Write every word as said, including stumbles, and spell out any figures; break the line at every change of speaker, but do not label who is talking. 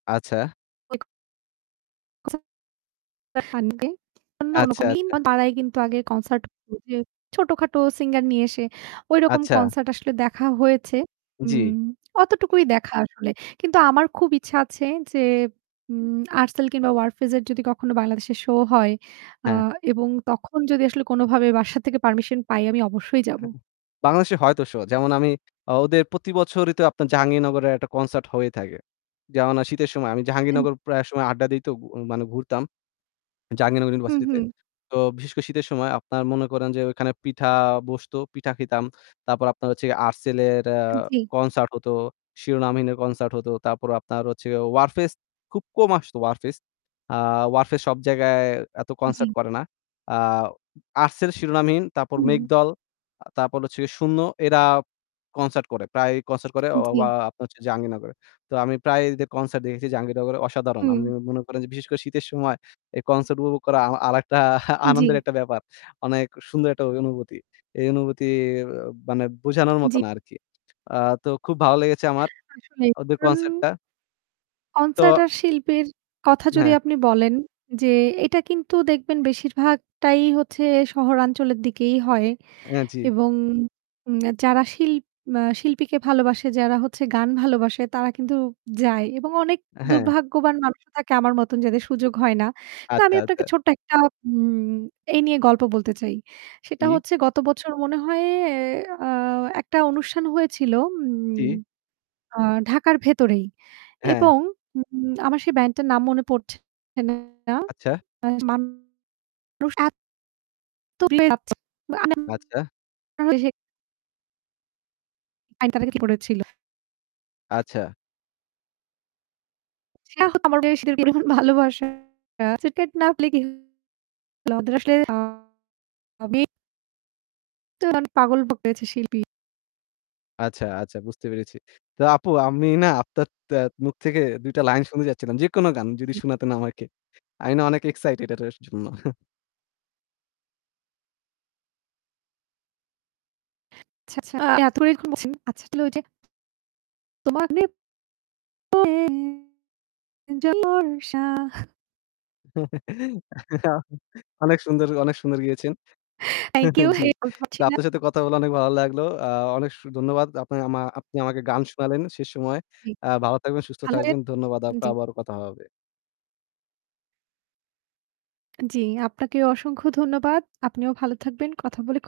আচ্ছা।
[unintelligible] [unintelligible] [unintelligible]
আচ্ছা, আচ্ছা।
পাড়ায় কিন্তু আগে কনসার্ট ওইযে ছোটখাটো singer নিয়ে এসে ঐরকম
আচ্ছা।
কনসার্ট আসলে দেখা হয়েছে।
জি।
উম অতটুকুই দেখা আসলে। কিন্তু আমার খুব ইচ্ছা আছে যে, উম 'Artcell' কিংবা 'Warfaze' এর যদি কখনো বাংলাদেশে show হয় আ
হ্যাঁ।
এবং তখন যদি আসলে কোনোভাবে বাসা থেকে permission পাই আমি অবশ্যই যাবো।
হ্যাঁ, অ্যা বাংলাদেশে হয়তো শো, যেমন আমি ওদের প্রতি বছরই তো আপনার জাহাঙ্গীরনগরে একটা কনসার্ট হয়ে থাকে। যেমন আ আমি শীতের সময় আমি
এন
জাহাঙ্গীরনগর প্রায় সময় আড্ডা দেই তো গুয় মানে ঘুরতাম, জাহাঙ্গীরনগর
হু,
ইউনিভার্সিটিতে।
হু।
তো বিশেষ করে শীতের সময় আপনার মনে করেন যে ওইখানে পিঠা বসতো, পিঠা খেতাম। তারপর আপনার হচ্ছে গিয়ে যে 'Artcell' এর অ্যা
জি।
কনসার্ট হতো, 'Shironamhin' এর কনসার্ট হতো। তারপর আপনার হচ্ছে 'Warfaze' খুব কম আসতো 'Warfaze' আ 'Warfaze' সব জায়গায় এত কনসার্ট
জি।
করে না। আ 'Artcell', 'Shironamhin' তারপর
হু।
'মেঘদল' আ তারপর হচ্ছে 'শূন্য' এরা কনসার্ট করে, প্রায়ই কনসার্ট করে অ
জি।
য়া আপনার হচ্ছে জাহাঙ্গীরনগরে। তো আমি প্রায় এদের কনসার্ট দেখেছি জাহাঙ্গীরনগরে অসাদারন। আমি
হুম।
মনে করেন যে বিশেষ করে শীতের সময় এই কনসার্ট উপবগ করা আ আরেকটা আনন্দের
জি।
একটা ব্যাপার। অনেক সুন্দর একটা ওই অনুবুতি। এই অনুবুতি অ্যা মানে বোঝানোর মতো
জি।
না আরকি। আ তো খুব ভালো লেগেচে আমার
আসলেই।
ওদের
কারণ
কনসার্টটা। তো
কনসার্টার আর শিল্পীর কথা যদি
হ্যাঁ।
আপনি বলেন, যে এটা কিন্তু দেখবেন বেশিরভাগটাই হচ্ছে শহরাঞ্চলের দিকেই হয়
অ্যা জি।
এবং উম যারা শিল ম্যা শিল্পীকে ভালোবাসে, যারা হচ্ছে গান ভালোবাসে তারা কিন্তু যায় এবং অনেক
অ্যা হ্যাঁ।
দুর্ভাগ্যবান মানুষও থাকে আমার মতন যাদের সুযোগ হয় না। কিন্তু
আত্তা
আমি আপনাকে
আত্তা।
ছোট্ট একটা উম এই নিয়ে গল্প বলতে চাই। সেটা
জি।
হচ্ছে গত বছর মনে হয় অ্যা আ একটা অনুষ্ঠান হয়েছিল উম
জি।
আ ঢাকার ভেতরেই
হ্যাঁ।
এবং উম উম আমার সেই band টার নাম মনে পড়ছে না,
আচ্ছা।
মানুষ এত [unintelligible]
আচ্ছা।
বাংলাদেশের আইন তার আগে কি করেছিল।
আচ্ছা।
[unintelligible] ভালবাসা [unintelligible] আমাদের আসলে [unintelligible] [unintelligible] পাগল হয়েছে শিল্পী।
আচ্ছা, আচ্ছা বুঝতে পেরেছি। তো আপু আমি না আপনার তে মুখ থেকে দুই টা লাইন শুনতে চাচ্ছিলাম, যেকোনো গান যদি
জি।
শোনাতেন আমাকে। আই না অনেক excited এটাটার জন্য।
আচ্ছা, আচ্ছা এত করেই যখন বলছেন আচ্ছা তাহলে ঐযে তোমা [unintelligible] বর্ষা
অনেক সুন্দর, অনেক সুন্দর গেয়েছেন
Thank you,
জি।
[unintelligible] পাচ্ছি
তো
না।
আপনার সাথে কথা বলা অনেক ভালো লাগলো। আ অনেক সু ধন্যবাদ আপনি আমা আপনি আমাকে গান শোনালেন শেষ সময়।
জি।
অ্যা ভালো থাকবেন, সুস্থ
ভালো
থাকবেন।
থাকবেন,
ধন্যবাদ আপু।
জি।
আবারও কথা হবে।
জি, আপনাকে অসংখ্য ধন্যবাদ। আপনিও ভালো থাকবেন। কথা বলে খু